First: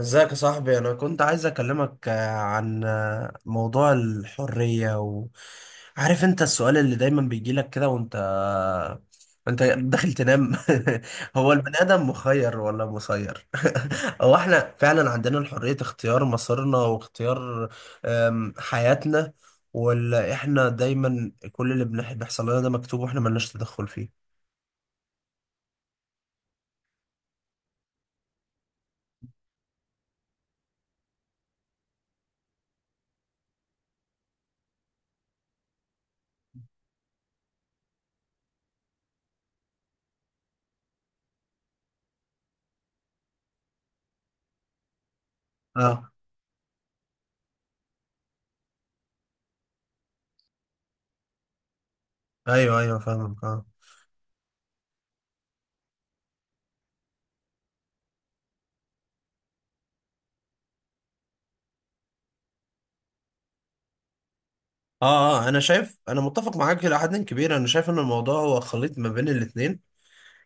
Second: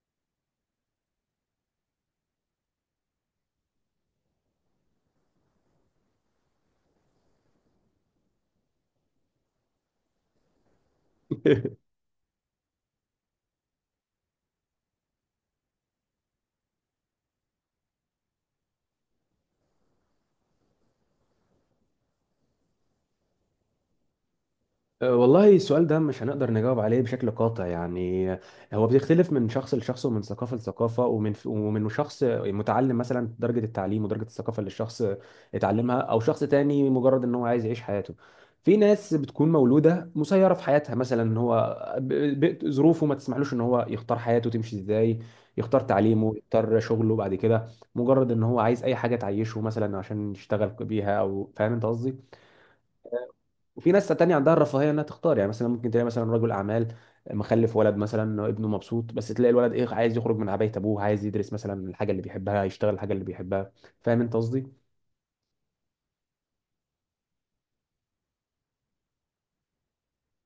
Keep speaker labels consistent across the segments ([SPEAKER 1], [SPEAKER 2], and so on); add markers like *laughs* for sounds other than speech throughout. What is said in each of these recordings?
[SPEAKER 1] ازيك يا صاحبي، انا كنت عايز اكلمك عن موضوع الحرية و. عارف انت السؤال اللي دايما بيجيلك كده وانت، انت داخل تنام. *laughs* هو البني
[SPEAKER 2] *laughs*
[SPEAKER 1] ادم مخير ولا مسير؟ *laughs* هو احنا فعلا عندنا الحرية اختيار مصيرنا واختيار حياتنا؟ ولا احنا دايما كل اللي بيحصل لنا ده مكتوب واحنا ملناش تدخل فيه؟
[SPEAKER 2] والله السؤال ده مش هنقدر نجاوب عليه بشكل قاطع يعني هو بيختلف من شخص لشخص ومن ثقافة لثقافة ومن شخص متعلم، مثلا درجة التعليم ودرجة الثقافة اللي الشخص اتعلمها، أو شخص تاني مجرد إن هو عايز يعيش حياته. في ناس بتكون مولودة مسيرة في حياتها، مثلا إن هو ظروفه ما تسمحلوش إن هو يختار حياته تمشي إزاي، يختار
[SPEAKER 1] اه.
[SPEAKER 2] تعليمه، يختار شغله بعد كده، مجرد إن هو عايز أي حاجة تعيشه مثلا عشان يشتغل بيها. أو فاهم أنت قصدي؟
[SPEAKER 1] ايوه ايوه، فاهمك، اه.
[SPEAKER 2] وفي ناس تانية عندها الرفاهية انها تختار. يعني مثلا ممكن تلاقي مثلا رجل اعمال مخلف ولد، مثلا ابنه مبسوط، بس تلاقي الولد ايه، عايز يخرج من عباية ابوه، عايز يدرس مثلا الحاجة اللي بيحبها، يشتغل الحاجة اللي بيحبها. فاهم انت قصدي؟
[SPEAKER 1] اه، اه، انا شايف، انا متفق معاك الى حد كبير. انا شايف ان الموضوع هو خليط ما بين الاتنين.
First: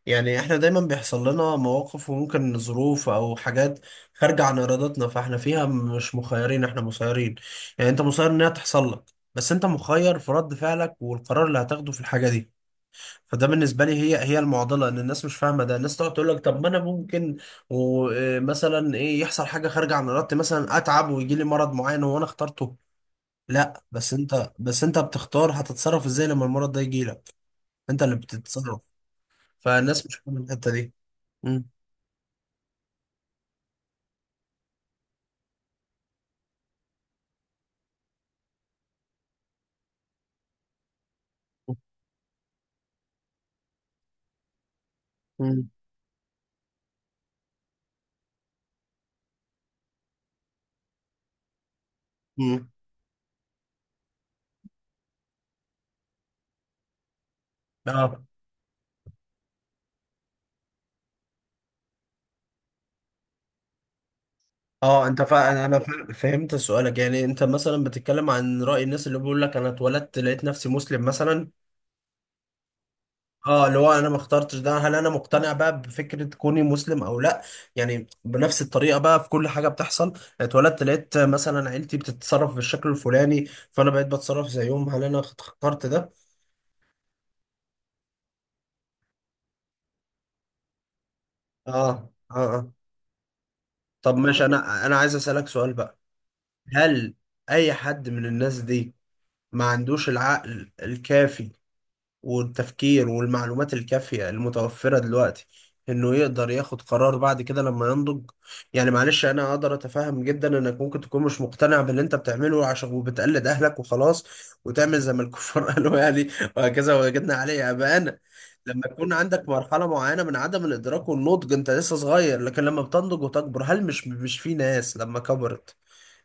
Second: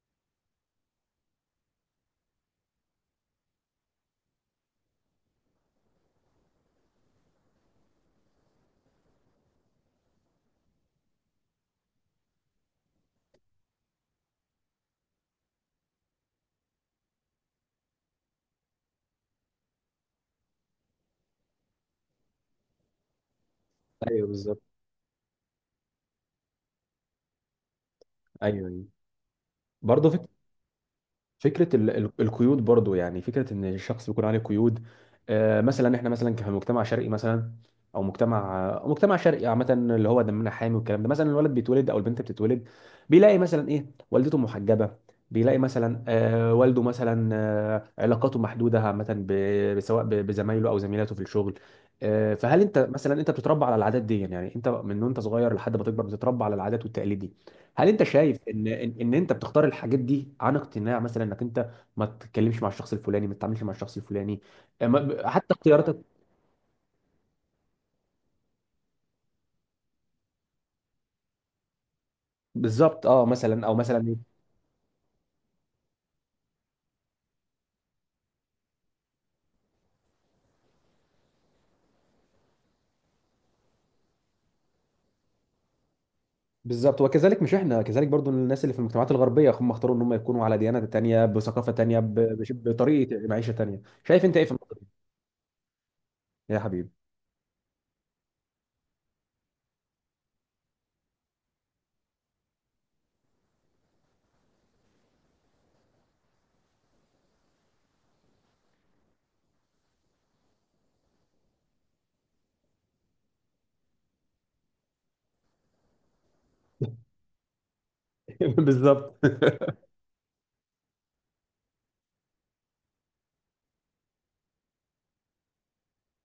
[SPEAKER 1] يعني احنا دايما بيحصل لنا مواقف وممكن ظروف او حاجات خارجة عن ارادتنا، فاحنا فيها مش مخيرين، احنا مسيرين. يعني انت مسير ان هي تحصل لك، بس انت مخير في رد فعلك والقرار اللي هتاخده في الحاجة دي. فده بالنسبة لي هي المعضلة، ان الناس مش فاهمة ده. الناس تقعد تقول لك طب ما انا ممكن ومثلا ايه يحصل حاجة خارجة عن ارادتي، مثلا اتعب ويجي لي مرض معين وانا اخترته. لا، بس
[SPEAKER 2] ايوه
[SPEAKER 1] انت
[SPEAKER 2] بالظبط.
[SPEAKER 1] بس انت بتختار هتتصرف ازاي لما المرض ده يجي لك. انت اللي
[SPEAKER 2] ايوه
[SPEAKER 1] بتتصرف.
[SPEAKER 2] ايوه.
[SPEAKER 1] فالناس مش
[SPEAKER 2] برضه
[SPEAKER 1] فاهمه الحته دي. مم.
[SPEAKER 2] فكرة القيود، برضو يعني فكرة ان الشخص بيكون عليه قيود. مثلا احنا مثلا كمجتمع شرقي، مثلا او مجتمع، أو مجتمع شرقي عامة، اللي هو دمنا حامي والكلام ده، مثلا الولد بيتولد او البنت بتتولد، بيلاقي مثلا ايه والدته محجبة، بيلاقي
[SPEAKER 1] مم.
[SPEAKER 2] مثلا والده مثلا علاقاته محدودة عامة، سواء بزمايله او زميلاته في الشغل. فهل
[SPEAKER 1] مم.
[SPEAKER 2] انت مثلا انت بتتربى على العادات دي؟ يعني انت من وانت صغير لحد ما تكبر بتتربى على العادات والتقاليد دي. هل انت
[SPEAKER 1] اه.
[SPEAKER 2] شايف ان إن انت بتختار الحاجات دي عن اقتناع؟ مثلا انك انت ما تتكلمش مع الشخص الفلاني، ما تتعاملش مع الشخص الفلاني.
[SPEAKER 1] اه.
[SPEAKER 2] حتى اختياراتك.
[SPEAKER 1] فهمت سؤالك. يعني انت مثلا بتتكلم عن رأي الناس اللي بيقول لك انا اتولدت لقيت نفسي مسلم مثلا.
[SPEAKER 2] بالظبط اه.
[SPEAKER 1] اه،
[SPEAKER 2] مثلا او
[SPEAKER 1] اللي هو انا
[SPEAKER 2] مثلا
[SPEAKER 1] ما
[SPEAKER 2] إيه؟
[SPEAKER 1] اخترتش ده، هل انا مقتنع بقى بفكرة كوني مسلم او لا. يعني بنفس الطريقة بقى في كل حاجة بتحصل، اتولدت لقيت مثلا عيلتي بتتصرف بالشكل الفلاني فانا بقيت بتصرف زيهم، هل انا اخترت ده؟
[SPEAKER 2] بالظبط. وكذلك مش احنا كذلك برضو، الناس اللي في المجتمعات الغربيه هم اختاروا ان هم يكونوا على ديانه تانيه،
[SPEAKER 1] اه.
[SPEAKER 2] بثقافه تانيه،
[SPEAKER 1] اه. آه.
[SPEAKER 2] بطريقه معيشه تانيه.
[SPEAKER 1] طب
[SPEAKER 2] شايف انت
[SPEAKER 1] ماشي،
[SPEAKER 2] ايه في النقطه
[SPEAKER 1] انا
[SPEAKER 2] دي؟
[SPEAKER 1] انا عايز اسالك سؤال بقى.
[SPEAKER 2] يا حبيبي.
[SPEAKER 1] هل اي حد من الناس دي ما عندوش العقل الكافي والتفكير والمعلومات الكافية المتوفرة دلوقتي انه يقدر ياخد قرار بعد كده لما ينضج؟ يعني معلش، انا اقدر اتفهم جدا انك ممكن تكون مش مقتنع باللي انت بتعمله، عشان وبتقلد اهلك وخلاص، وتعمل زي ما الكفار *laughs* قالوا يعني، وهكذا
[SPEAKER 2] *laughs*
[SPEAKER 1] وجدنا عليه اباءنا. لما يكون
[SPEAKER 2] بالظبط.
[SPEAKER 1] عندك مرحلة معينة من عدم الادراك والنضج انت لسه صغير، لكن لما بتنضج وتكبر هل مش في ناس لما كبرت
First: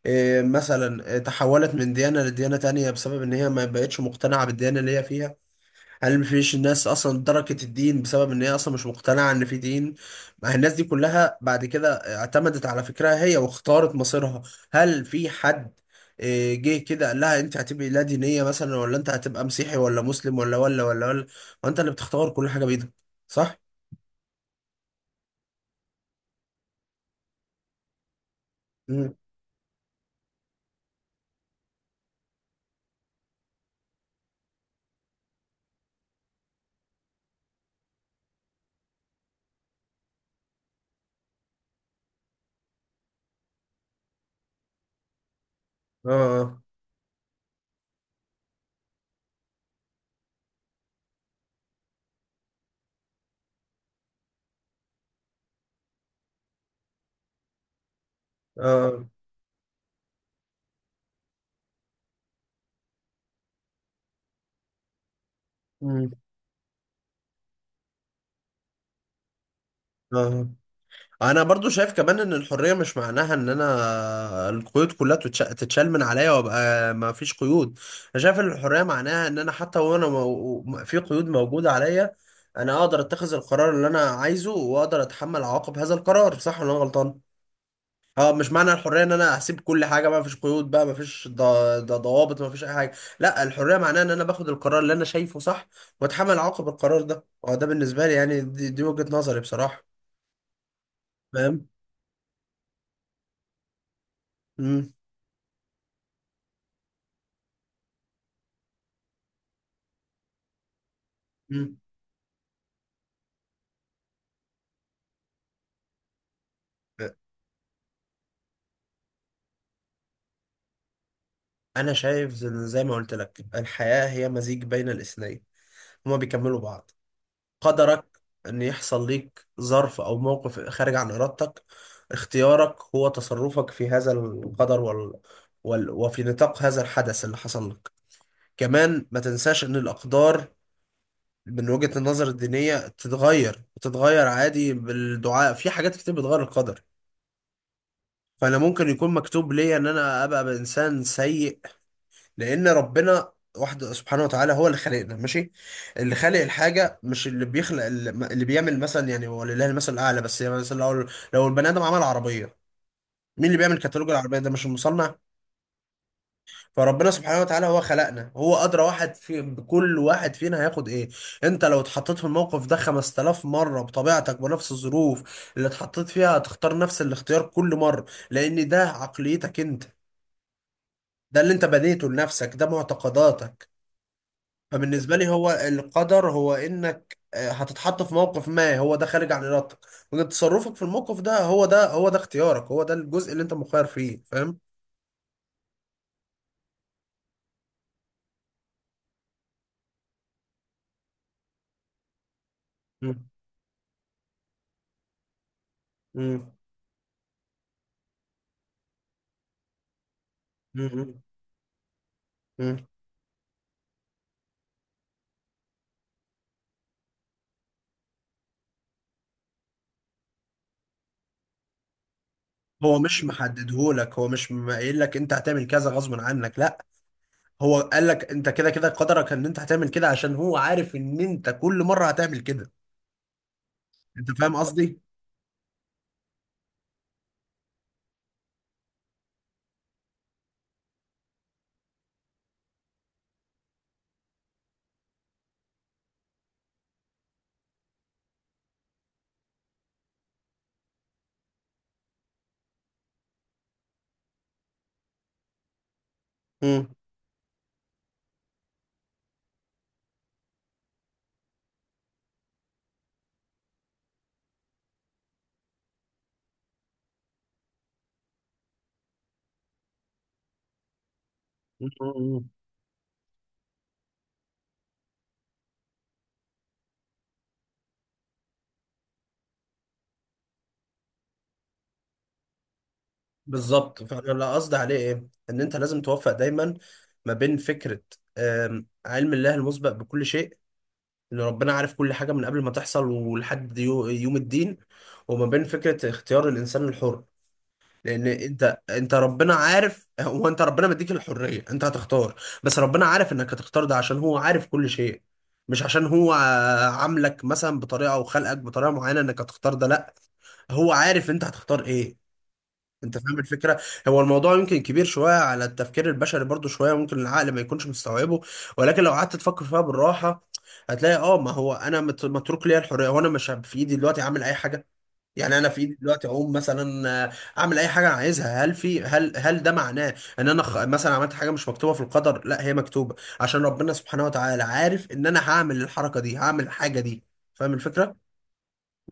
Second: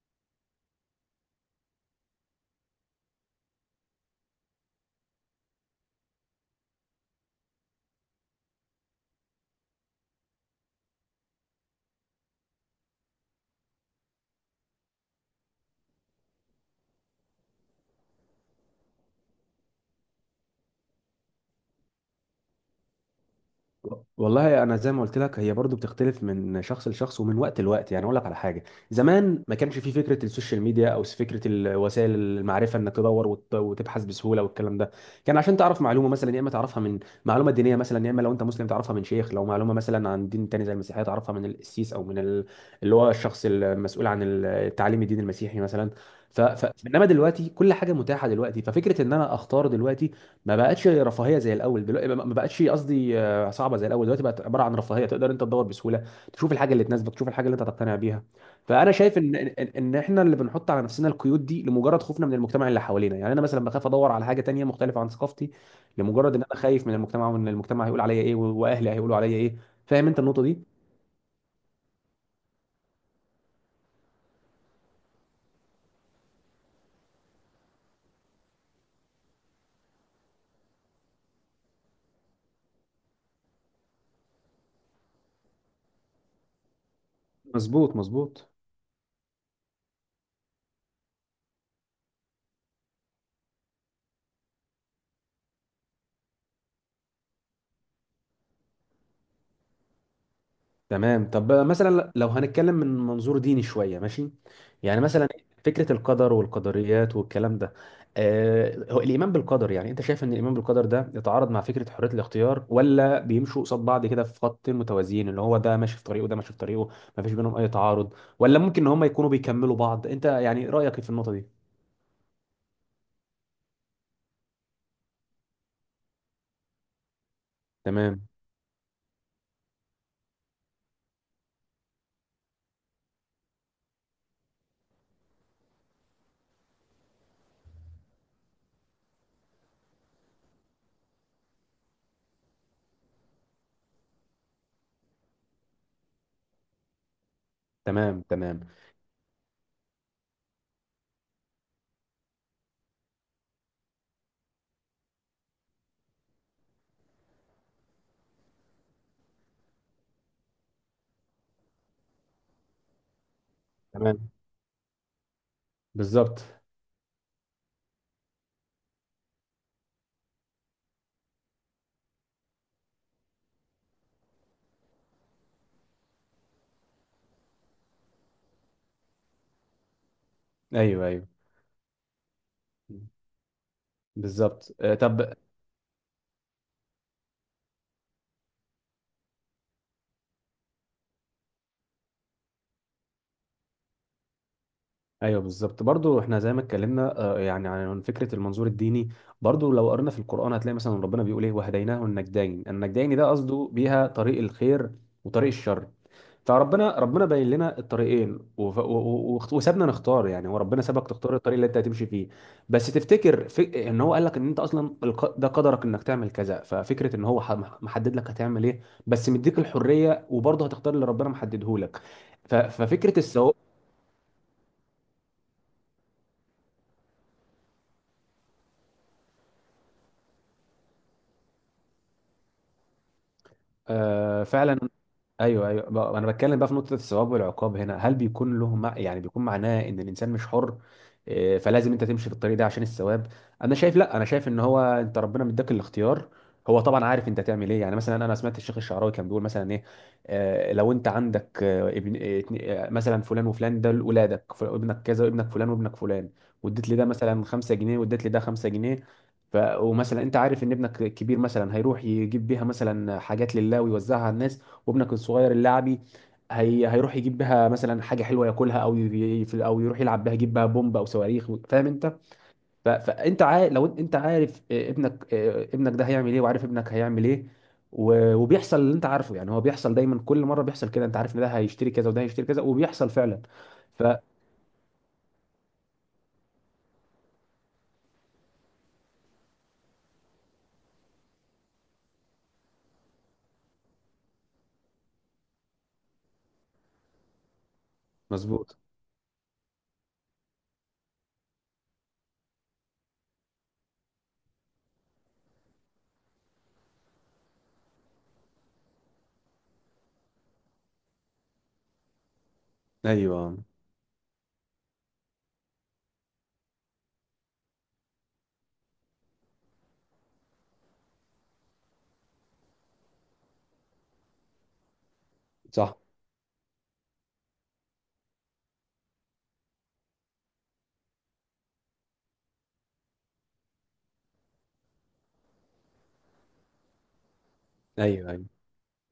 [SPEAKER 1] مثلا تحولت من ديانة لديانة تانية بسبب ان هي ما بقتش مقتنعة بالديانة اللي هي فيها؟ هل مفيش ناس اصلا تركت الدين بسبب ان هي اصلا مش مقتنعه ان في دين؟ ما هي الناس دي كلها بعد كده اعتمدت على فكرها هي واختارت مصيرها. هل في حد جه كده قال لها انت هتبقي لا دينيه مثلا، ولا انت هتبقى مسيحي ولا مسلم ولا ولا ولا ولا. وانت اللي بتختار كل حاجه بايدك، صح؟
[SPEAKER 2] والله انا زي ما قلت لك هي برضو بتختلف من شخص لشخص ومن وقت لوقت. يعني اقول لك على حاجه،
[SPEAKER 1] مم.
[SPEAKER 2] زمان ما كانش في فكره السوشيال ميديا او فكره وسائل المعرفه انك تدور وتبحث بسهوله والكلام ده. كان عشان تعرف معلومه مثلا يا اما تعرفها من معلومه دينيه مثلا، يا اما لو انت مسلم تعرفها من شيخ، لو معلومه مثلا عن دين تاني زي المسيحيه تعرفها من القسيس او من اللي هو الشخص المسؤول عن تعليم الدين المسيحي مثلا.
[SPEAKER 1] اه. اه.
[SPEAKER 2] انما دلوقتي كل حاجه متاحه، دلوقتي ففكره ان انا اختار دلوقتي ما بقتش رفاهيه زي الاول. دلوقتي ما بقتش قصدي صعبه زي الاول، دلوقتي بقت عباره عن رفاهيه، تقدر انت تدور بسهوله تشوف الحاجه اللي تناسبك، تشوف الحاجه اللي انت تقتنع بيها. فانا
[SPEAKER 1] اه.
[SPEAKER 2] شايف ان إن احنا اللي بنحط على نفسنا القيود دي لمجرد خوفنا من المجتمع اللي حوالينا. يعني انا مثلا بخاف ادور على حاجه تانية مختلفه عن ثقافتي،
[SPEAKER 1] مم.
[SPEAKER 2] لمجرد ان انا خايف من المجتمع، وان المجتمع هيقول عليا ايه واهلي هيقولوا عليا ايه. فاهم انت النقطه
[SPEAKER 1] اه،
[SPEAKER 2] دي؟
[SPEAKER 1] انا برضو شايف كمان ان الحريه مش معناها ان انا القيود كلها تتشال من عليا وابقى ما فيش قيود. انا شايف ان الحريه معناها ان انا حتى وانا في قيود موجوده عليا، انا اقدر اتخذ القرار اللي انا عايزه واقدر اتحمل عواقب هذا القرار، صح ولا انا غلطان؟
[SPEAKER 2] مظبوط
[SPEAKER 1] اه،
[SPEAKER 2] مظبوط.
[SPEAKER 1] مش معنى الحريه ان انا هسيب كل حاجه ما فيش قيود بقى، ما فيش ضوابط، ما فيش اي حاجه. لا، الحريه معناها ان انا باخد القرار اللي انا شايفه صح، واتحمل عواقب القرار ده. اه، ده بالنسبه لي يعني، دي وجهه نظري بصراحه.
[SPEAKER 2] تمام. طب
[SPEAKER 1] فاهم.
[SPEAKER 2] مثلا لو هنتكلم من منظور ديني شوية، ماشي؟
[SPEAKER 1] امم
[SPEAKER 2] يعني مثلا فكرة القدر والقدريات والكلام ده، آه هو الإيمان بالقدر، يعني أنت شايف إن الإيمان بالقدر ده يتعارض مع فكرة حرية الاختيار؟ ولا بيمشوا قصاد بعض كده في خط متوازيين، اللي هو ده ماشي في طريقه وده ماشي في طريقه، ما فيش بينهم أي تعارض؟ ولا ممكن إن هم يكونوا بيكملوا بعض؟ أنت يعني رأيك إيه في النقطة دي؟
[SPEAKER 1] انا شايف زي ما قلت لك، الحياة هي مزيج بين الاثنين، هما بيكملوا بعض. قدرك
[SPEAKER 2] تمام
[SPEAKER 1] ان يحصل ليك ظرف او موقف خارج عن ارادتك، اختيارك هو تصرفك في هذا القدر وفي نطاق هذا الحدث اللي حصل لك. كمان ما تنساش ان الاقدار من وجهة النظر الدينية تتغير، وتتغير عادي بالدعاء، في حاجات كتير بتغير القدر.
[SPEAKER 2] تمام.
[SPEAKER 1] فانا
[SPEAKER 2] تمام
[SPEAKER 1] ممكن يكون مكتوب ليا ان انا ابقى بانسان سيء، لان ربنا واحد سبحانه وتعالى هو اللي خلقنا، ماشي؟ اللي خالق الحاجه مش اللي بيخلق، اللي بيعمل مثلا، يعني هو لله المثل الاعلى، بس يعني مثلا لو البني ادم عمل عربيه، مين اللي بيعمل كتالوج
[SPEAKER 2] تمام.
[SPEAKER 1] العربيه ده؟ مش المصنع؟
[SPEAKER 2] بالظبط.
[SPEAKER 1] فربنا سبحانه وتعالى هو خلقنا، هو ادرى واحد في بكل واحد فينا هياخد ايه. انت لو اتحطيت في الموقف ده 5000 مره بطبيعتك، بنفس الظروف اللي اتحطيت فيها، هتختار نفس الاختيار كل مره، لان ده عقليتك انت،
[SPEAKER 2] أيوه أيوه.
[SPEAKER 1] ده اللي انت بنيته لنفسك، ده معتقداتك.
[SPEAKER 2] بالظبط
[SPEAKER 1] فبالنسبة لي
[SPEAKER 2] طب
[SPEAKER 1] هو القدر هو انك هتتحط في موقف ما هو ده خارج عن ارادتك، وان تصرفك في الموقف ده، هو ده اختيارك، هو ده الجزء اللي انت مخير فيه. فاهم.
[SPEAKER 2] ايوه بالظبط. برضو احنا زي ما اتكلمنا يعني عن فكره المنظور الديني، برضو لو قرنا في القران هتلاقي مثلا ربنا بيقول ايه: وهديناه النجدين. النجدين
[SPEAKER 1] مم.
[SPEAKER 2] ده قصده بيها طريق الخير وطريق الشر.
[SPEAKER 1] مم.
[SPEAKER 2] فربنا ربنا باين لنا الطريقين، وسابنا نختار. يعني هو ربنا سابك
[SPEAKER 1] مم.
[SPEAKER 2] تختار الطريق اللي انت هتمشي فيه،
[SPEAKER 1] مم.
[SPEAKER 2] بس تفتكر في ان هو قال لك ان انت اصلا ده قدرك انك تعمل كذا. ففكره ان هو محدد لك هتعمل ايه، بس مديك الحريه وبرضه هتختار اللي ربنا محدده لك.
[SPEAKER 1] هو
[SPEAKER 2] ففكره
[SPEAKER 1] مش
[SPEAKER 2] السواق.
[SPEAKER 1] محددهولك، هو مش قايل لك انت هتعمل كذا غصب عنك، لا. هو قال لك انت كده كده قدرك ان انت هتعمل كده، عشان هو عارف ان انت كل مرة هتعمل كده. انت فاهم
[SPEAKER 2] فعلا.
[SPEAKER 1] قصدي.
[SPEAKER 2] ايوه ايوه. انا بتكلم بقى في نقطه الثواب والعقاب هنا، هل بيكون له مع... يعني بيكون معناه ان الانسان مش حر؟ فلازم انت تمشي في الطريق ده عشان الثواب؟ انا شايف لا، انا شايف ان هو انت ربنا مديك الاختيار، هو طبعا عارف انت تعمل ايه. يعني مثلا انا سمعت الشيخ الشعراوي كان بيقول مثلا ايه: لو انت عندك ابن مثلا فلان وفلان ده ولادك، ابنك كذا وابنك فلان وابنك فلان.
[SPEAKER 1] مم.
[SPEAKER 2] واديت لي ده مثلا 5 جنيه، واديت لي ده 5 جنيه. ومثلا انت عارف ان ابنك الكبير مثلا هيروح يجيب بيها مثلا حاجات لله ويوزعها على الناس، وابنك الصغير اللاعبي هي هيروح يجيب بها مثلا حاجه حلوه ياكلها، او او يروح يلعب بها، يجيب بها بومب او صواريخ. فاهم انت؟
[SPEAKER 1] مم.
[SPEAKER 2] فانت عارف لو انت عارف ابنك، ابنك ده هيعمل ايه وعارف ابنك هيعمل ايه، وبيحصل اللي انت عارفه. يعني هو بيحصل دايما، كل مره بيحصل كده، انت عارف ان ده هيشتري كذا وده هيشتري كذا وبيحصل فعلا.
[SPEAKER 1] بالظبط.
[SPEAKER 2] ف
[SPEAKER 1] فانا اللي قصدي عليه ايه، ان انت لازم توفق دايما ما بين فكره علم الله المسبق بكل شيء، ان ربنا عارف كل حاجه من قبل ما تحصل ولحد يوم الدين، وما بين فكره اختيار الانسان الحر. لان
[SPEAKER 2] مظبوط.
[SPEAKER 1] انت ربنا عارف، هو انت ربنا مديك الحريه انت هتختار، بس ربنا عارف انك هتختار ده عشان هو عارف كل شيء، مش عشان هو عاملك مثلا بطريقه او خلقك بطريقه معينه انك هتختار ده، لا. هو عارف انت هتختار ايه. انت فاهم
[SPEAKER 2] ايوه
[SPEAKER 1] الفكره. هو الموضوع يمكن كبير شويه على التفكير البشري، برضو شويه ممكن العقل ما يكونش مستوعبه، ولكن لو قعدت تفكر فيها بالراحه هتلاقي اه، ما هو انا متروك ليا الحريه، وانا مش في ايدي دلوقتي اعمل اي حاجه. يعني انا في ايدي
[SPEAKER 2] صح.
[SPEAKER 1] دلوقتي اقوم مثلا، اعمل اي حاجه انا عايزها. هل في هل هل ده معناه ان انا مثلا عملت حاجه مش مكتوبه في القدر؟ لا، هي مكتوبه، عشان ربنا سبحانه وتعالى عارف ان انا هعمل الحركه دي، هعمل الحاجه دي. فاهم الفكره؟
[SPEAKER 2] ايوه ايوه.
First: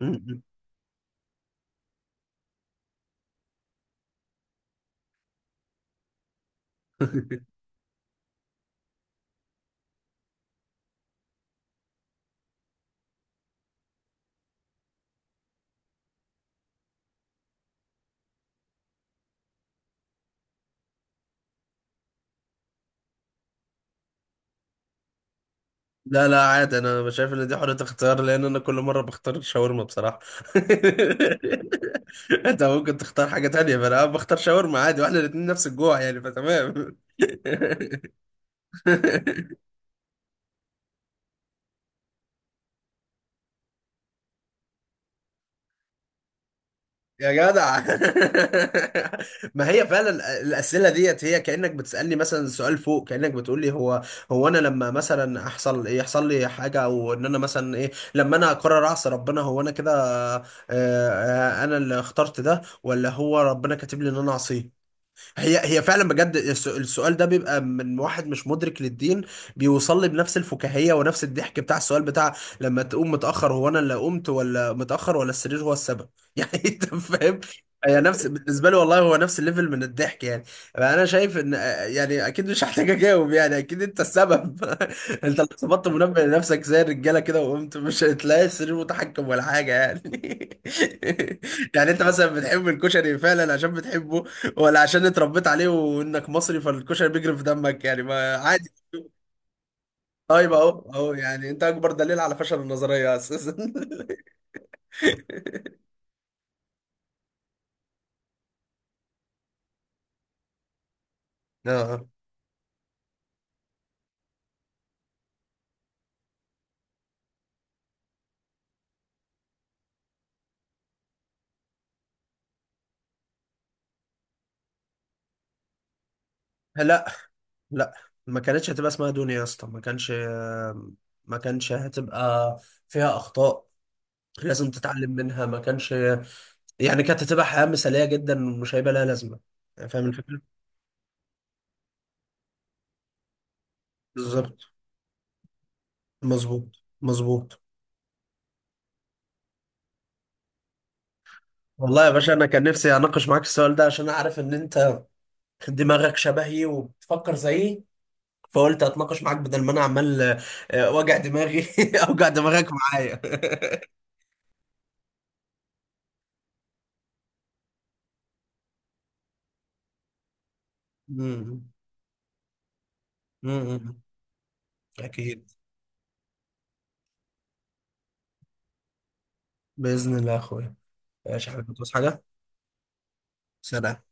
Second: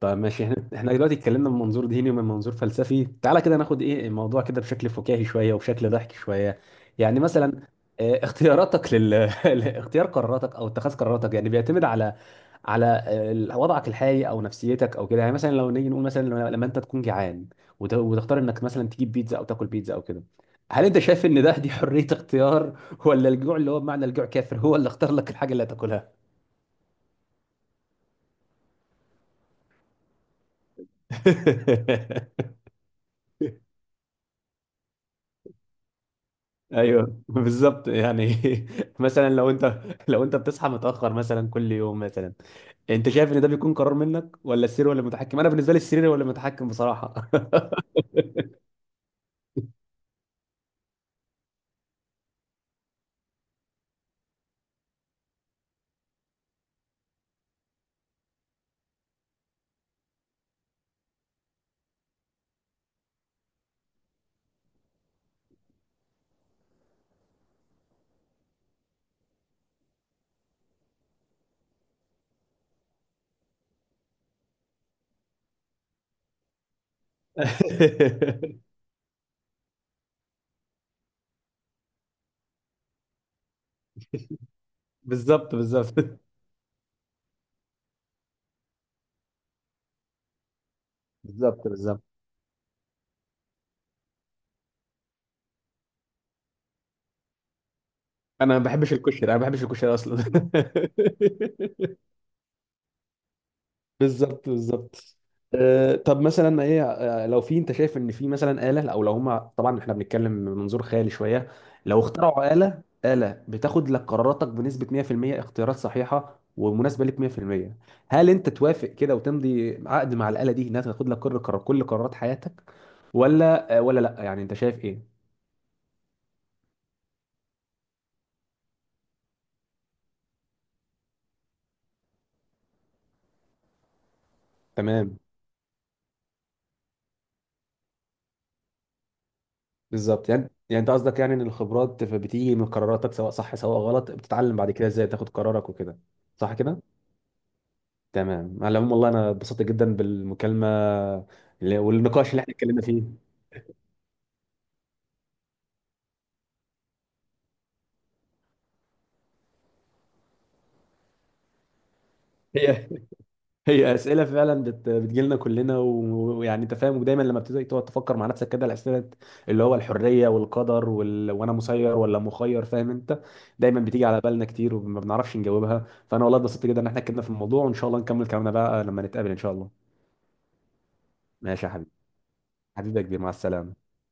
[SPEAKER 2] طب ماشي، احنا دلوقتي اتكلمنا من منظور ديني ومن منظور فلسفي، تعالى كده ناخد ايه الموضوع كده بشكل فكاهي شويه وبشكل ضحك شويه. يعني مثلا اختياراتك لل *laughs* اختيار قراراتك او اتخاذ قراراتك يعني بيعتمد على على وضعك الحالي او نفسيتك او كده. يعني مثلا لو نيجي نقول مثلا لما انت تكون جعان وتختار انك مثلا تجيب بيتزا او تاكل بيتزا او كده، هل انت شايف ان ده دي حريه اختيار ولا الجوع، اللي هو بمعنى الجوع كافر، هو اللي اختار لك الحاجه اللي هتاكلها؟
[SPEAKER 1] لا، لا، عادي. انا شايف ان دي حرية اختيار، لان انا كل مرة بختار الشاورما بصراحة. *laughs* انت ممكن تختار حاجة
[SPEAKER 2] *laughs*
[SPEAKER 1] تانية، فانا بختار شاورما عادي، واحنا الاتنين نفس الجوع يعني، فتمام. *laughs*
[SPEAKER 2] ايوه *laughs* بالظبط يعني. *laughs* مثلا لو انت بتصحى متاخر مثلا كل يوم مثلا، انت شايف ان ده بيكون قرار منك ولا السرير ولا المتحكم؟ انا بالنسبه لي السرير ولا المتحكم بصراحه.
[SPEAKER 1] يا جدع. *laughs* ما هي فعلا الأسئلة ديت هي كأنك بتسألني مثلا سؤال فوق، كأنك بتقول لي هو، هو انا لما مثلا احصل، يحصل لي حاجة، او ان انا مثلا ايه، لما انا اقرر اعصي ربنا هو انا كده آه، انا اللي اخترت ده ولا هو ربنا كاتب لي ان انا اعصيه. هي هي فعلا بجد، السؤال ده بيبقى من واحد مش مدرك للدين. بيوصل لي بنفس الفكاهية ونفس الضحك بتاع السؤال بتاع لما تقوم متأخر، هو انا اللي قمت ولا متأخر ولا السرير هو السبب؟ *laughs* يعني انت فاهم. هي نفس
[SPEAKER 2] *laughs*
[SPEAKER 1] بالنسبة لي والله، هو نفس الليفل من الضحك يعني. انا شايف ان يعني اكيد مش هحتاج اجاوب، يعني اكيد انت السبب. *laughs* انت اللي
[SPEAKER 2] بالظبط
[SPEAKER 1] ظبطت
[SPEAKER 2] بالظبط.
[SPEAKER 1] منبه لنفسك زي الرجالة كده وقمت، مش هتلاقي السرير متحكم ولا حاجة يعني. *laughs*
[SPEAKER 2] بالظبط
[SPEAKER 1] يعني انت
[SPEAKER 2] بالظبط.
[SPEAKER 1] مثلا بتحب الكشري فعلا عشان بتحبه، ولا عشان اتربيت عليه وانك مصري فالكشري بيجري في دمك يعني ما
[SPEAKER 2] انا ما
[SPEAKER 1] عادي؟
[SPEAKER 2] بحبش الكشري، انا ما بحبش الكشري اصلا.
[SPEAKER 1] طيب، اهو اهو يعني، انت
[SPEAKER 2] *laughs*
[SPEAKER 1] اكبر دليل على فشل النظريه اساسا.
[SPEAKER 2] بالظبط بالظبط. طب مثلا ايه لو في، انت شايف ان في مثلا آلة، او لو هما، طبعا احنا بنتكلم من منظور خيالي شوية،
[SPEAKER 1] *laughs*
[SPEAKER 2] لو
[SPEAKER 1] اه.
[SPEAKER 2] اخترعوا آلة، آلة بتاخد لك قراراتك بنسبة 100% اختيارات صحيحة ومناسبة لك 100%، هل انت توافق كده وتمضي عقد مع الآلة دي انها تاخد لك كل قرار، كل قرارات حياتك، ولا ولا لا، يعني انت شايف ايه؟
[SPEAKER 1] لا، لا، ما كانتش هتبقى اسمها دنيا يا اسطى. ما كانش، ما كانش هتبقى فيها اخطاء لازم تتعلم
[SPEAKER 2] تمام.
[SPEAKER 1] منها، ما كانش. يعني كانت هتبقى حياه مثاليه جدا، مش هيبقى لها لازمه. فاهم
[SPEAKER 2] بالظبط.
[SPEAKER 1] الفكره.
[SPEAKER 2] يعني انت قصدك يعني ان الخبرات بتيجي من قراراتك سواء صح سواء غلط، بتتعلم بعد
[SPEAKER 1] بالظبط.
[SPEAKER 2] كده ازاي تاخد قرارك وكده. صح كده.
[SPEAKER 1] مظبوط، مظبوط.
[SPEAKER 2] تمام. على العموم والله انا اتبسطت جدا بالمكالمه
[SPEAKER 1] والله يا
[SPEAKER 2] والنقاش
[SPEAKER 1] باشا،
[SPEAKER 2] اللي
[SPEAKER 1] انا
[SPEAKER 2] احنا
[SPEAKER 1] كان
[SPEAKER 2] اتكلمنا
[SPEAKER 1] نفسي
[SPEAKER 2] فيه.
[SPEAKER 1] اناقش معاك السؤال ده عشان اعرف ان انت دماغك شبهي وبتفكر زيي، فقلت اتناقش معاك بدل ما انا عمال وجع دماغي. *laughs* اوجع
[SPEAKER 2] *laughs*
[SPEAKER 1] دماغك
[SPEAKER 2] هي
[SPEAKER 1] معايا.
[SPEAKER 2] هي اسئله فعلا بتجيلنا كلنا، ويعني انت فاهم، ودايما لما بتبتدي تقعد تفكر مع نفسك كده الاسئله اللي هو الحريه والقدر
[SPEAKER 1] *laughs*
[SPEAKER 2] وانا
[SPEAKER 1] مم.
[SPEAKER 2] مسير ولا مخير، فاهم انت؟ دايما
[SPEAKER 1] مم.
[SPEAKER 2] بتيجي على بالنا كتير وما بنعرفش
[SPEAKER 1] اكيد،
[SPEAKER 2] نجاوبها. فانا والله اتبسطت جدا ان احنا اتكلمنا في الموضوع، وان شاء الله نكمل كلامنا بقى لما نتقابل ان شاء الله.
[SPEAKER 1] باذن الله يا اخويا. ماشي يا
[SPEAKER 2] ماشي يا
[SPEAKER 1] حبيبي،
[SPEAKER 2] حبيبي.
[SPEAKER 1] بتوصي حاجه؟
[SPEAKER 2] حبيبي يا كبير، مع السلامه.
[SPEAKER 1] سلام.